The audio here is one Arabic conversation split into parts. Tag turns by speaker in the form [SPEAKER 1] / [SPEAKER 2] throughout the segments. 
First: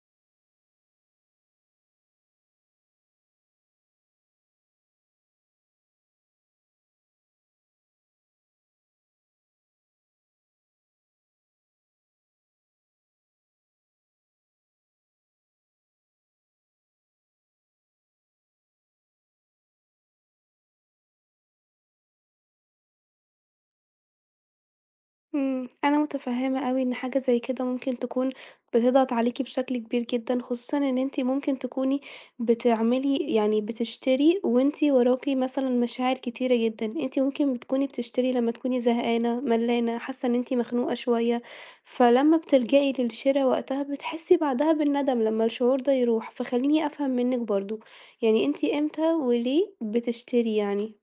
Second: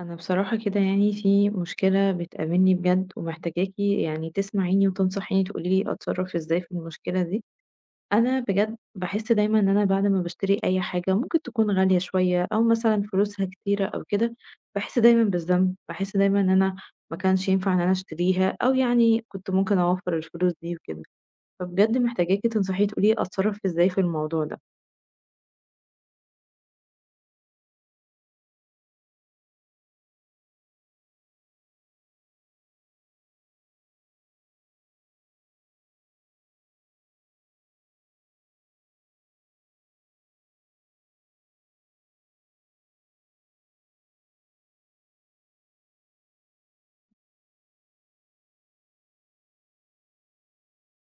[SPEAKER 1] أنا بصراحة كده يعني في مشكلة بتقابلني بجد ومحتاجاكي يعني تسمعيني وتنصحيني تقولي لي أتصرف إزاي في المشكلة دي. أنا بجد بحس دايما إن أنا بعد ما بشتري أي حاجة ممكن تكون غالية شوية أو مثلا فلوسها كتيرة أو كده، بحس دايما بالذنب، بحس دايما إن أنا ما كانش ينفع إن أنا أشتريها، أو يعني كنت ممكن أوفر الفلوس دي وكده. فبجد محتاجاكي تنصحيني تقولي لي أتصرف إزاي في الموضوع ده.
[SPEAKER 2] أنا متفهمة أوي إن حاجة زي كده ممكن تكون بتضغط عليكِ بشكل كبير جدًا، خصوصًا إن أنتِ ممكن تكوني بتعملي يعني بتشتري وأنتِ وراكِ مثلًا مشاعر كتيرة جدًا، أنتِ ممكن تكوني بتشتري لمّا تكوني زهقانة، ملانة، حاسة إن أنتِ مخنوقة شوية، فلمّا بتلجئي للشرا وقتها بتحسي بعدها بالندم لمّا الشعور ده يروح، فخليني أفهم منِك برضه، يعني أنتِ إمتى وليه بتشتري يعني؟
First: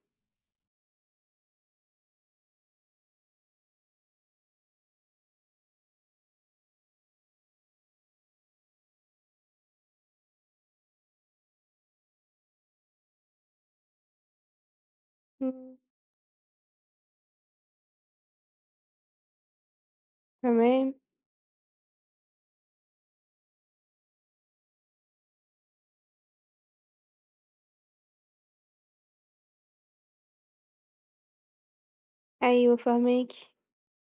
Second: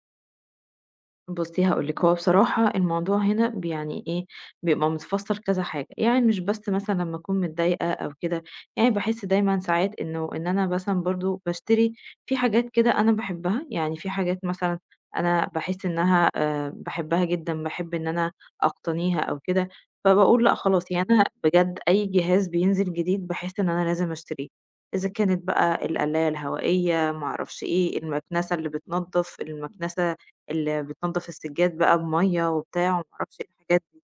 [SPEAKER 1] بُصّي هاقول لِك، هو بصراحة الموضوع هنا ب يعني إيه، بيبقى متفسّر كذا حاجة، يعني مش بس مثلًا لمّا أكون متضايقة أو كده، يعني باحس دايمًا ساعات إنه إن أنا مثلًا برضه باشتري في حاجات كده أنا باحبها، يعني في حاجات مثلًا أنا
[SPEAKER 2] إمم.
[SPEAKER 1] باحس إنها باحبها جدًا، باحب إن أنا أقتنيها أو كده، فباقول لأ خلاص،
[SPEAKER 2] تمام.
[SPEAKER 1] يعني أنا بجد أي جهاز بينزل جديد باحس إن أنا لازم أشتريه، إذا كانت بقى القلاية الهوائية، ما أعرفش إيه، المكنسة اللي بتنضّف، المكنسة اللي بتنضف السجاد بقى بمَيّة
[SPEAKER 2] أيوه
[SPEAKER 1] وبتاع وما
[SPEAKER 2] فاهماكِ.
[SPEAKER 1] اعرفش إيه الحاجات دي،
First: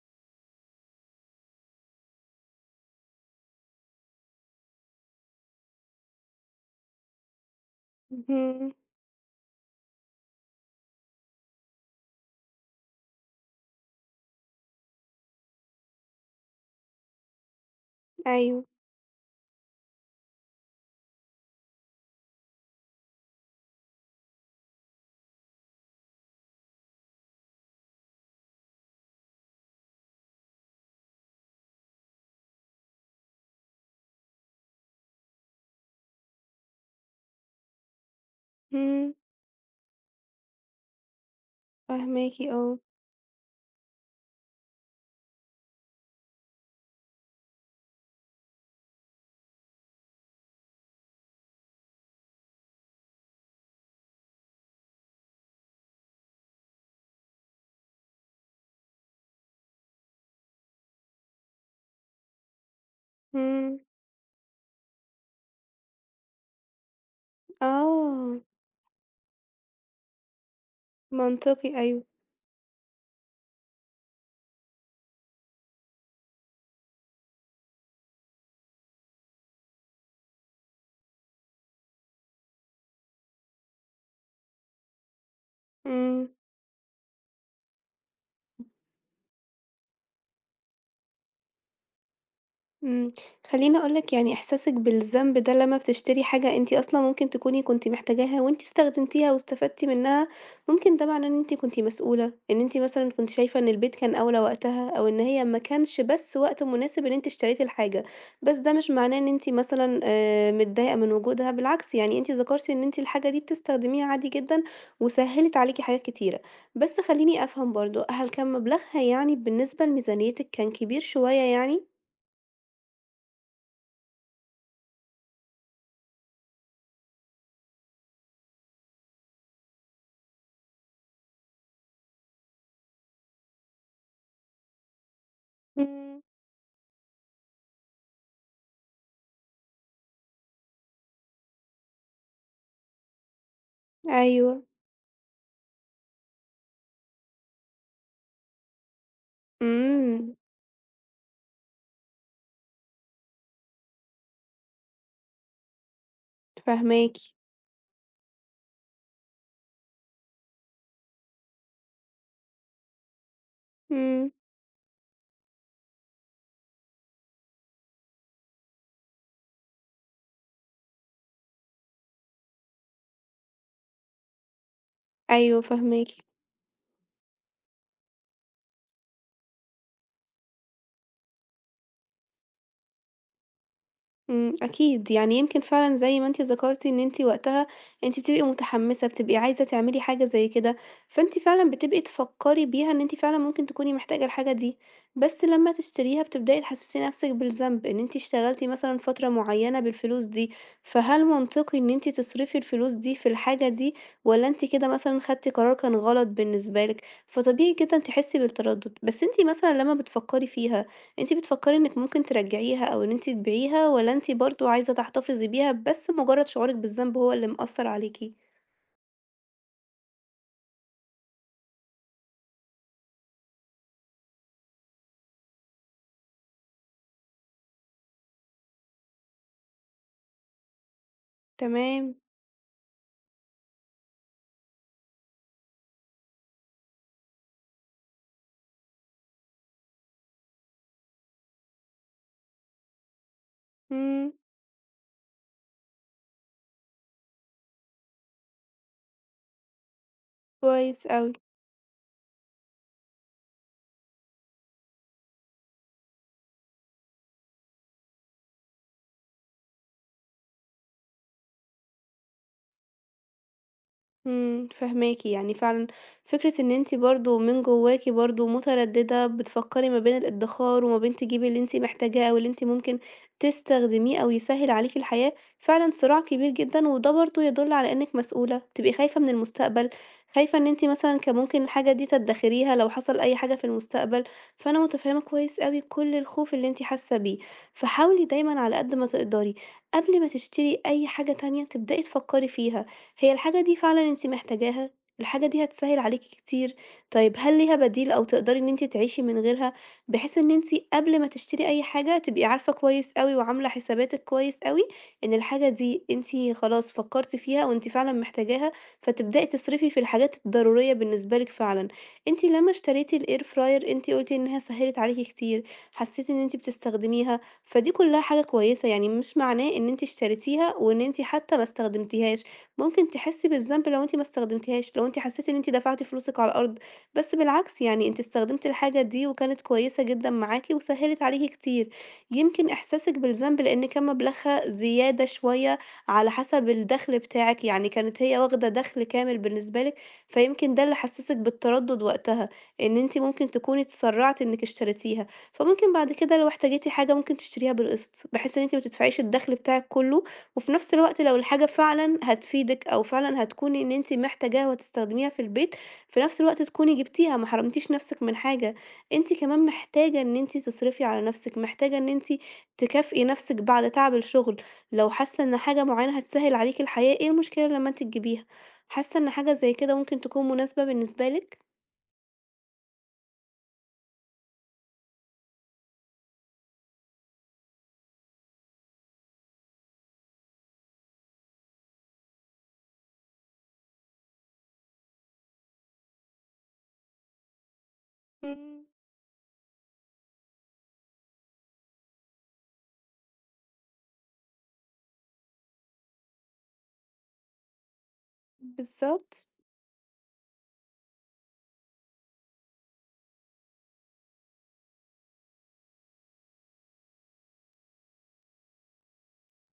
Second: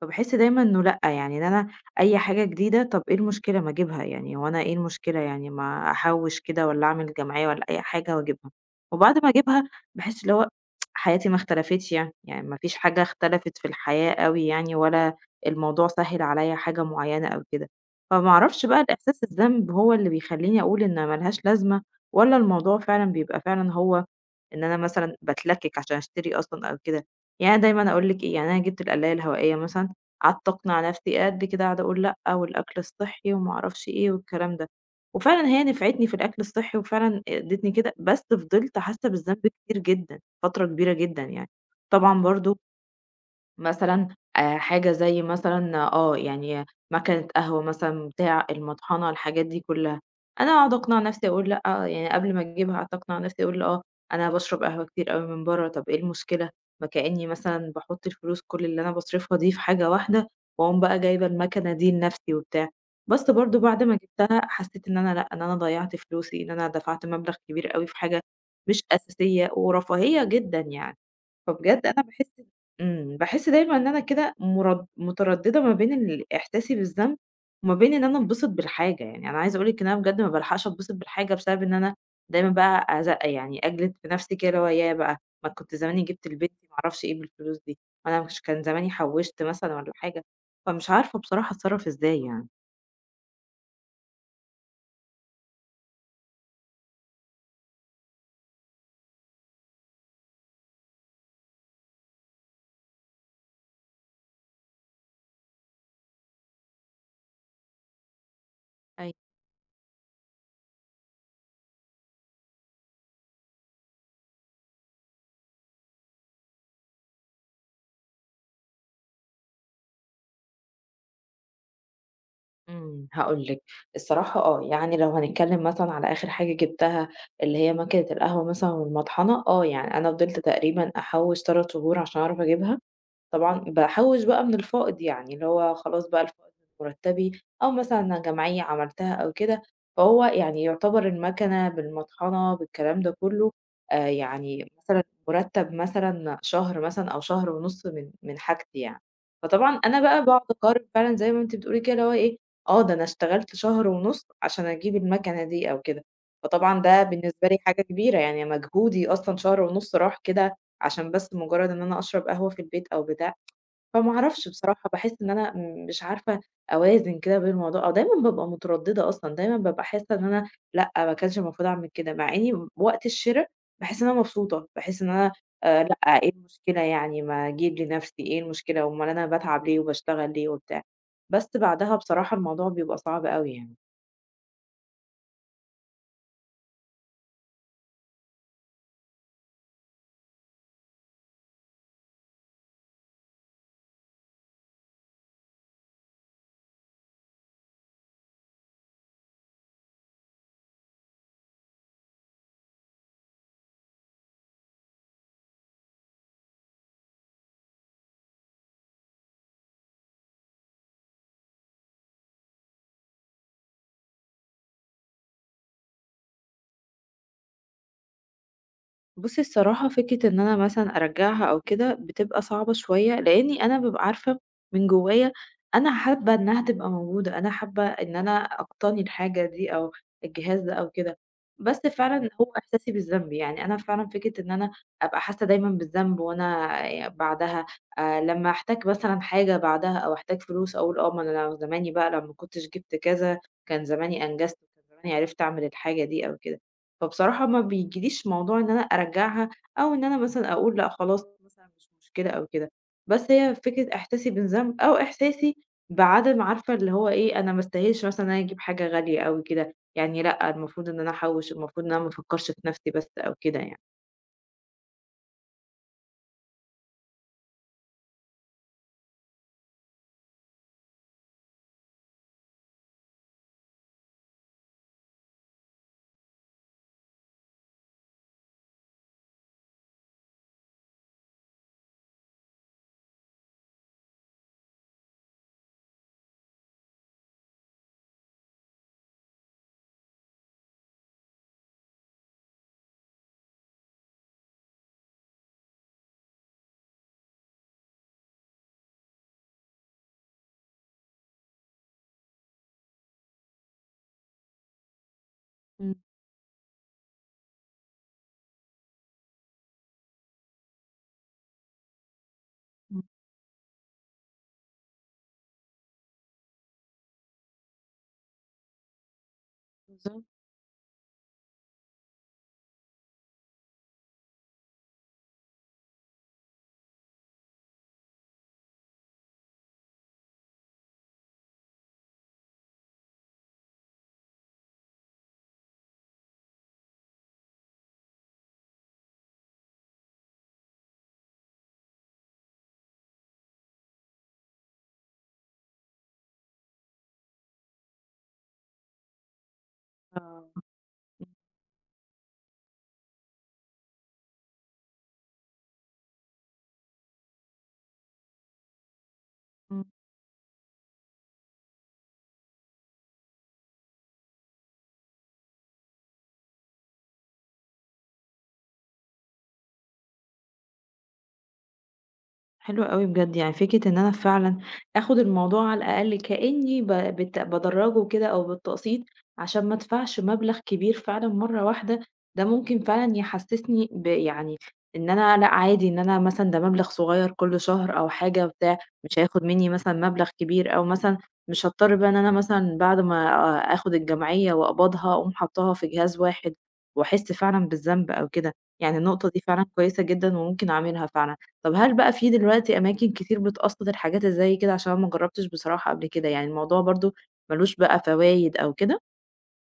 [SPEAKER 1] فباحس دايمًا إنه لأ، يعني إن أنا أي حاجة جديدة طَب إيه المشكلة ما أجيبها يعني، هو أنا إيه المشكلة يعني ما أحوّش كده والّا أعمل جمعية والّا أي حاجة وأجيبها،
[SPEAKER 2] اهم.
[SPEAKER 1] وبعد ما أجيبها باحس اللي هو حياتي ما اختلفتش يعني، يعني ما فيش حاجة اختلفت في الحياة أوي يعني ولا الموضوع سهِّل عليَّ حاجة معيّنة أو كده، فما
[SPEAKER 2] أيوه.
[SPEAKER 1] اعرفش بقى الإحساس الذنب هو اللي بيخلّيني أقول إن ما لهاش لازمة والّا الموضوع فعلًا بيبقى فعلًا هو إن أنا مثلًا باتلكِّك عشان أشتري أصلًا أو كده. يعني أنا دايمًا أقول لِك إيه، يعني أنا جِبت القلاية الهوائية مثلًا، قعدت أقنع نفسي قد كده قاعدة أقول لأ، والأكل الصحّي وما أعرفش إيه والكلام ده، وفعلًا هي نفعتني في الأكل الصحّي وفعلًا ادّتني كده، بس فضلت حاسّة
[SPEAKER 2] إمم،
[SPEAKER 1] بالذنب كتير جدًا، فترة كبيرة جدًا يعني. طبعًا
[SPEAKER 2] فاهماكِ
[SPEAKER 1] برضه
[SPEAKER 2] آه.
[SPEAKER 1] مثلًا حاجة زي مثلًا آه، يعني ماكينة قهوة مثلًا بتاع، المطحنة، الحاجات دي كلّها. أنا أقعد أقنع نَفْسي أقول لأ، آه، يعني قبل ما أجيبها قعدت أقنع نَفْسي أقول آه، أنا باشرب قهوة كتير أوي من برّه، طَب إيه المشكلة؟ ما كإنّي مثلًا باحُط الفلوس كل اللي أنا باصرفها دي في حاجة واحدة وأقوم بقى جايبة الماكنة دي لنَفْسي وبتاع. بس برضه
[SPEAKER 2] إمم.
[SPEAKER 1] بعد ما جِبتها حسّيت إن أنا لأ، إن أنا ضيّعت فلوسي، إن أنا دفعت مبلغ كبير أوي في حاجة
[SPEAKER 2] آه.
[SPEAKER 1] مش أساسية ورفاهية جدًا يعني.
[SPEAKER 2] منطقي
[SPEAKER 1] فبجد أنا
[SPEAKER 2] أيوه.
[SPEAKER 1] باحس باحس دايمًا إن أنا كده مرد مترددة ما بين ال إحساسي بالذنب، وما بين إن أنا أتبسط بالحاجة، يعني أنا عايزة أقول لِك إن أنا بجد ما بالحقش أتبسط بالحاجة بسبب إن أنا دايمًا بقى أزق يعني أجلد في نفسي كده اللي هو ياه بقى ما كنت زماني جبت
[SPEAKER 2] إمم.
[SPEAKER 1] لبنتي ما أعرفش إيه بالفلوس دي، ما أنا مش كان زماني حوشت مثلًا والّا حاجة، فمش عارفة بصراحة أتصرف إزاي يعني.
[SPEAKER 2] إمم، خلّيني أقول لك يعني إحساسِك بالذنب ده لمّا بتشتري حاجة أنتِ أصلًا ممكن تكوني كنتِ محتاجاها وأنتِ استخدمتيها واستفدتِ منها، ممكن ده معناه إن أنتِ كنتِ مسؤولة، إن أنتِ مثلًا كنتِ شايفة إن البيت كان أولى وقتها، أو إن هي ما كانش بس وقت مناسب إن أنتِ اشتريتِ الحاجة، بس ده مش معناه إن أنتِ مثلًا متضايقة من وجودها، بالعكس يعني أنتِ ذكرتِ إن أنتِ الحاجة دي بتستخدميها عادي جدًا، وسهّلت عليكِ حاجات كتيرة، بس خلّيني أفهم برضه، هل كان مبلغها يعني بالنسبة لميزانيتِك كان كبير شوية يعني؟
[SPEAKER 1] هاقول لِك، الصراحة آه، يعني لو هنتكلم مثلًا على آخر حاجة جِبتها اللي هي ماكينة القهوة مثلًا والمطحنة، آه، يعني أنا فضلت تقريبًا أحوّش 3 شهور عشان أعرف أجيبها، طبعًا باحوّش بقى من الفائض يعني، اللي هو خلاص
[SPEAKER 2] إمم.
[SPEAKER 1] بقى الفائض من مرتبي أو مثلًا انا جمعية عملتها أو كده، فهو يعني يعتبر المكنة بالمطحنة بالكلام ده كلّه
[SPEAKER 2] أيوه.
[SPEAKER 1] يعني مثلًا مرتب مثلًا شهر مثلًا أو شهر ونُص من حاجتي يعني، فطبعًا أنا بقى
[SPEAKER 2] إمم،
[SPEAKER 1] باقعد أقارن فعلًا زي ما أنتِ بتقولي كده اللي هو إيه، آه، ده أنا اشتغلت شهر ونُص عشان أجيب المكنة دي أو كده، فطبعًا ده
[SPEAKER 2] فاهماكِ.
[SPEAKER 1] بالنسبة لي حاجة كبيرة يعني مجهودي أصلًا شهر ونُص راح كده عشان بس مجرد إن أنا أشرب قهوة في البيت أو بتاع، فما
[SPEAKER 2] إمم.
[SPEAKER 1] اعرفش بصراحة باحس إن أنا مش عارفة أوازن كده بين الموضوع أو دايمًا بابقى مترددة أصلًا، دايمًا بابقى حاسة إن أنا لأ، ما كانش المفروض أعمل كده، مع إني وقت الشِرا باحس إن أنا مبسوطة، باحس إن أنا
[SPEAKER 2] أيوه فاهماكِ.
[SPEAKER 1] لأ، إيه المشكلة يعني ما أجيب لنفسي، إيه المشكلة أومال أنا باتعب ليه وباشتغل ليه وبتاع، بس بعدها بصراحة الموضوع بيبقى صعب أوي يعني.
[SPEAKER 2] أكيد، يعني يمكن فعلًا زي ما أنتِ ذكرتِ إن أنتِ وقتها أنتِ بتبقي متحمسة، بتبقي عايزة تعملي حاجة زي كده، فأنتِ فعلًا بتبقي تفكري بيها إن أنتِ فعلًا ممكن تكوني محتاجة الحاجة دي، بس لمّا تشتريها بتبدئي تحسسي نفسِك بالذنب إن أنتِ اشتغلتِ مثلًا فترة معينة بالفلوس دي، فهل منطقي إن أنتِ تصرفي الفلوس دي في الحاجة دي، والّا أنتِ كده مثلًا خدتِ قرار كان غلط بالنسبة لِك؟ فطبيعي جدًا تحسي بالتردد، بس أنتِ مثلًا لمّا بتفكري فيها أنتِ بتفكّري إنِّك ممكن ترجّعيها أو إن أنتِ تبيعيها والّا أنتِ برضه عايزة تحتفظي بيها بس مُجرّد شعورِك بالذنب هو اللي مأثّر عليكِ؟
[SPEAKER 1] بُصّي الصراحة فكرة إن أنا مثلًا أرجّعها أو كده، بتبقى صعبة شوية، لإنّي أنا بابقى عارفة من جوّايا أنا حابّة إنّها تبقى موجودة، أنا حابّة إن أنا أقتني الحاجة دي أو الجهاز ده أو كده، بس
[SPEAKER 2] تمام.
[SPEAKER 1] فعلًا هو إحساسي بالذنب، يعني أنا فعلًا فكرة إن أنا أبقى حاسّة دايمًا بالذنب وأنا بعدها لمّا أحتاج مثلًا حاجة بعدها أو أحتاج فلوس أقول آه، ما أنا لو زماني بقى لمّا كنتش جِبت كذا كان زماني
[SPEAKER 2] إمم.
[SPEAKER 1] أنجزت، كان زماني عرفت أعمل الحاجة دي أو كده. فبصراحة ما بيجيليش موضوع إن أنا أرجّعها أو إن أنا مثلًا أقول لأ
[SPEAKER 2] كويس
[SPEAKER 1] خلاص
[SPEAKER 2] أوي.
[SPEAKER 1] مثلًا مش مشكلة أو كده، بس هي فكرة إحساسي بالذنب أو إحساسي بعدم عارفة اللي هو إيه، أنا ما أستاهلش مثلًا إن أنا أجيب حاجة غالية أوي كده، يعني لأ المفروض إن أنا أحوّش، المفروض إن أنا ما أفكّرش في نَفْسي بس أو كده يعني.
[SPEAKER 2] فاهماكِ، يعني فعلًا فكرة إن أنتِ برضه من جواكِ برضه مترددة، بتفكّري ما بين الادخار وما بين تجيبي اللي أنتِ محتاجاه أو اللي أنتِ ممكن تستخدميه أو يسهّل عليكِ الحياة، فعلًا صراع كبير جدًا، وده برضه يدل على إنِّك مسؤولة، بتبقي خايفة من المستقبل، خايفة إن أنتِ مثلًا كان ممكن الحاجة دي تدخّريها لو حصل أي حاجة في المستقبل، فأنا متفهمة كويس أوي كل الخوف اللي أنتِ حاسة بيه، فحاولي دايمًا على قد ما تقدري قبل ما تشتري أي حاجة تانية تبدئي تفكّري فيها. هي الحاجة دي فعلًا أنتِ محتاجاها؟ الحاجة دي هتسهِّل عليكِ كتير، طيب هل ليها بديل أو تقدري إن أنتِ تعيشي من غيرها، بحيث إن أنتِ قبل ما تشتري أي حاجة تبقي عارفة كويس أوي وعاملة حساباتِك كويس أوي إن الحاجة
[SPEAKER 1] إمم،
[SPEAKER 2] دي أنتِ خلاص فكّرتِ فيها وأنتِ فعلًا محتاجاها، فتبدئي تصرفي في الحاجات الضرورية بالنسبة لِك فعلًا. أنتِ لمّا
[SPEAKER 1] إمم،
[SPEAKER 2] اشتريتِ الair fryer أنتِ قُلتِ إنها سهِّلت عليكِ كتير، حسيتِ إن أنتِ بتستخدميها، فدي كلها حاجة كويسة، يعني مش معناه إن أنتِ
[SPEAKER 1] بالضبط.
[SPEAKER 2] اشتريتيها وإن أنتِ حتى ما استخدمتيهاش. ممكن تحسي بالذنب لو أنتِ ما استخدمتيهاش، لو أنتِ حسيتِ إن أنتِ دفعتِ فلوسِك على الأرض، بس بالعكس يعني أنتِ استخدمتِ الحاجة دي وكانت كويسة جدًا معاكِ وسهّلت عليكِ كتير، يمكن إحساسِك بالذنب لإن كان مبلغها زيادة شوية على حسب الدخل بتاعِك، يعني كانت هي واخدة دخل كامل بالنسبة لِك، فيمكن ده اللي حسسِك بالتردد وقتها، إن أنتِ ممكن تكوني اتسرعتِ إنِك اشتريتيها، فممكن بعد كده لو احتاجيتِ حاجة ممكن تشتريها بالقسط، بحيث إن أنتِ ما تدفعيش الدخل بتاعِك كله
[SPEAKER 1] آه.
[SPEAKER 2] وفي نفس الوقت لو الحاجة فعلًا هتفيدِك أو فعلًا هتكوني إن أنتِ محتاجاها وهتستخدميها في البيت، في نفس الوقت تكوني جبتيها، ما حرمتيش نفسِك من حاجة، أنتِ كمان محتاجة إن أنتِ تصرفي على نفسِك، محتاجة إن أنتِ تكافئي نفسِك بعد تعب الشغل، لو حاسة إن حاجة معينة هتسهل عليكِ الحياة، إيه المشكلة لما أنتِ تجيبيها؟ حاسة إن حاجة زي كده ممكن تكون مناسبة بالنسبة لِك؟
[SPEAKER 1] حلو أوي بجد، يعني فكرة إن أنا فعلًا آخُد الموضوع على الأقل كإنّي ب بت بادرّجه كده أو بالتقسيط عشان ما أدفعش مبلغ كبير فعلًا مرّة واحدة، ده ممكن فعلًا يحسّسني ب يعني إن أنا لأ عادي إن أنا مثلًا ده مبلغ صغيّر كل شهر أو حاجة بتاع،
[SPEAKER 2] إمم.
[SPEAKER 1] مش هياخُد منّي مثلًا مبلغ كبير أو مثلًا مش هاضطر بقى إن أنا مثلًا بعد ما آخُد الجمعية وأقبضها أقوم حاطّاها في جهاز واحد وأحس فعلًا بالذنب أو كده، يعني النقطة دي
[SPEAKER 2] بالضبط.
[SPEAKER 1] فعلًا كويسة جدًا وممكن أعملها فعلًا. طب هل بقى في دلوقتي أماكن كتير بتقسّط الحاجات اللي زي كده؟ عشان أنا ما جرّبتش بصراحة قبل كده، يعني الموضوع برضه ما لوش بقى فوايد أو كده؟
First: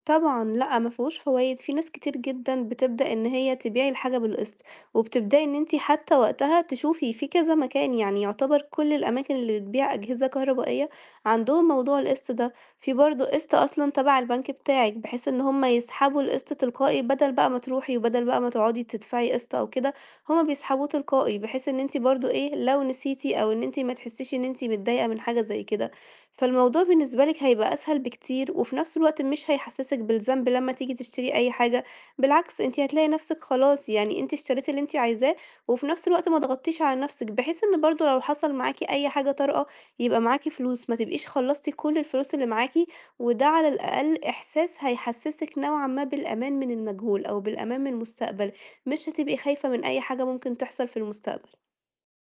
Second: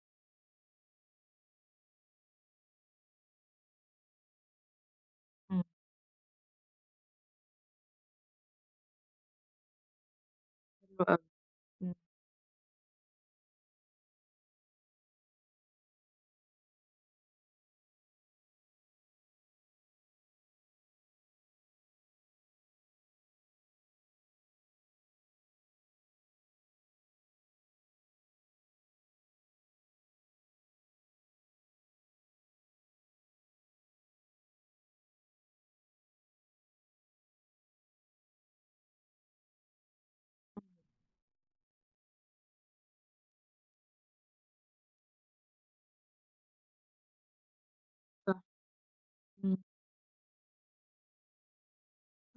[SPEAKER 2] طبعًا لأ، ما فيهوش فوايد، في ناس كتير جدًا بتبدأ إن هي تبيع الحاجة بالقسط، وبتبدأي إن
[SPEAKER 1] إمم،
[SPEAKER 2] أنتِ حتى وقتها تشوفي في كذا مكان، يعني يعتبر كل الأماكن اللي بتبيع أجهزة كهربائية
[SPEAKER 1] حلو أوي،
[SPEAKER 2] عندهم
[SPEAKER 1] إمم،
[SPEAKER 2] موضوع القسط ده، في برضه قسط أصلًا تبع البنك بتاعِك، بحيث إن هُم يسحبوا القسط تلقائي بدل بقى ما تروحي وبدل بقى ما تقعدي تدفعي قسط أو كده، هُم بيسحبوه تلقائي، بحيث إن أنتِ برضه إيه، لو نسيتِ أو إن أنتِ ما تحسيش إن أنتِ متضايقة من حاجة زي كده. فالموضوع بالنسبة لِك هيبقى أسهل بكتير، وفي نفس الوقت مش هيحسسِك بالذنب لمّا تيجي تشتري أي حاجة، بالعكس أنتِ هتلاقي نفسِك خلاص يعني أنتِ اشتريتِ اللي أنتِ عايزاه، وفي نفس الوقت ما ضغطتيش على نفسِك، بحيث إن برضه لو حصل معاكِ أي حاجة طارئة يبقى معاكِ فلوس، ما تبقيش خلصتِ كل الفلوس اللي معاكِ، وده على الأقل إحساس هيحسسِك نوعًا ما بالأمان من المجهول أو بالأمان من
[SPEAKER 1] صح.
[SPEAKER 2] المستقبل، مش هتبقي
[SPEAKER 1] إمم.
[SPEAKER 2] خايفة من أي حاجة ممكن تحصل في المستقبل.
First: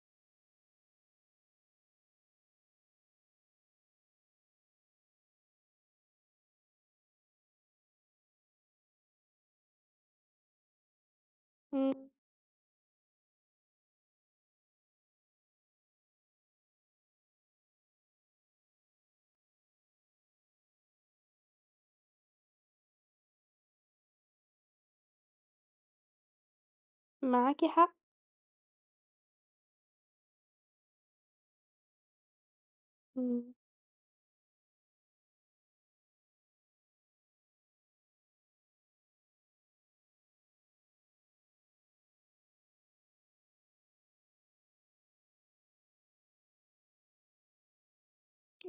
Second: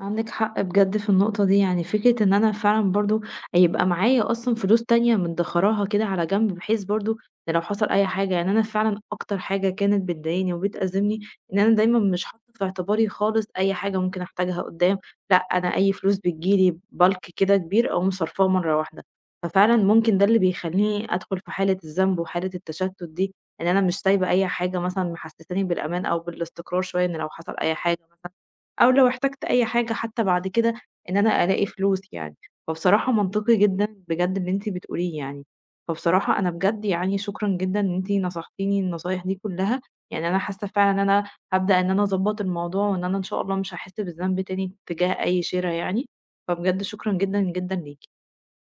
[SPEAKER 1] عندِك حق بجد في النقطة دي، يعني فكرة إن أنا فعلًا برضه يبقى معايا أصلًا فلوس تانية مدخّراها كده على جنب، بحيث برضه إن لو حصل أي حاجة يعني أنا فعلًا أكتر حاجة كانت بتضايقني وبتأزمني إن أنا دايمًا
[SPEAKER 2] إمم.
[SPEAKER 1] مش حاطة في اعتباري خالص أي حاجة ممكن أحتاجها قدّام، لأ أنا أي فلوس بتيجي لي bulk كده كبير أقوم صارفاه مرة واحدة، ففعلًا ممكن ده اللي بيخلّيني أدخل في حالة الذنب وحالة التشتت دي، إن أنا مش سايبة أي حاجة مثلًا محسساني بالأمان أو بالاستقرار شوية، إن لو حصل
[SPEAKER 2] معاكِ
[SPEAKER 1] أي
[SPEAKER 2] حق.
[SPEAKER 1] حاجة مثلًا أو لو احتجت أي حاجة حتى بعد كده إن أنا ألاقي فلوس يعني، فبصراحة
[SPEAKER 2] إمم.
[SPEAKER 1] منطقي جدًا بجد اللي أنتِ بتقوليه يعني، فبصراحة أنا بجد يعني شكرًا جدًا إن أنتِ نصحتيني النصايح دي كلها، يعني أنا حاسة فعلًا إن أنا هابدأ إن أنا أضبّط الموضوع وإن أنا إن شاء الله مش هاحس بالذنب تاني تجاه أي شِرا يعني، فبجد شكرًا جدًا، جدًا ليكِ.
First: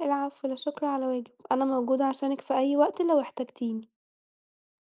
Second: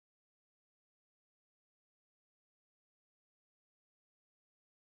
[SPEAKER 2] العفو، لا شكر على واجب، أنا موجودة عشانِك في أي وقت لو احتجتيني.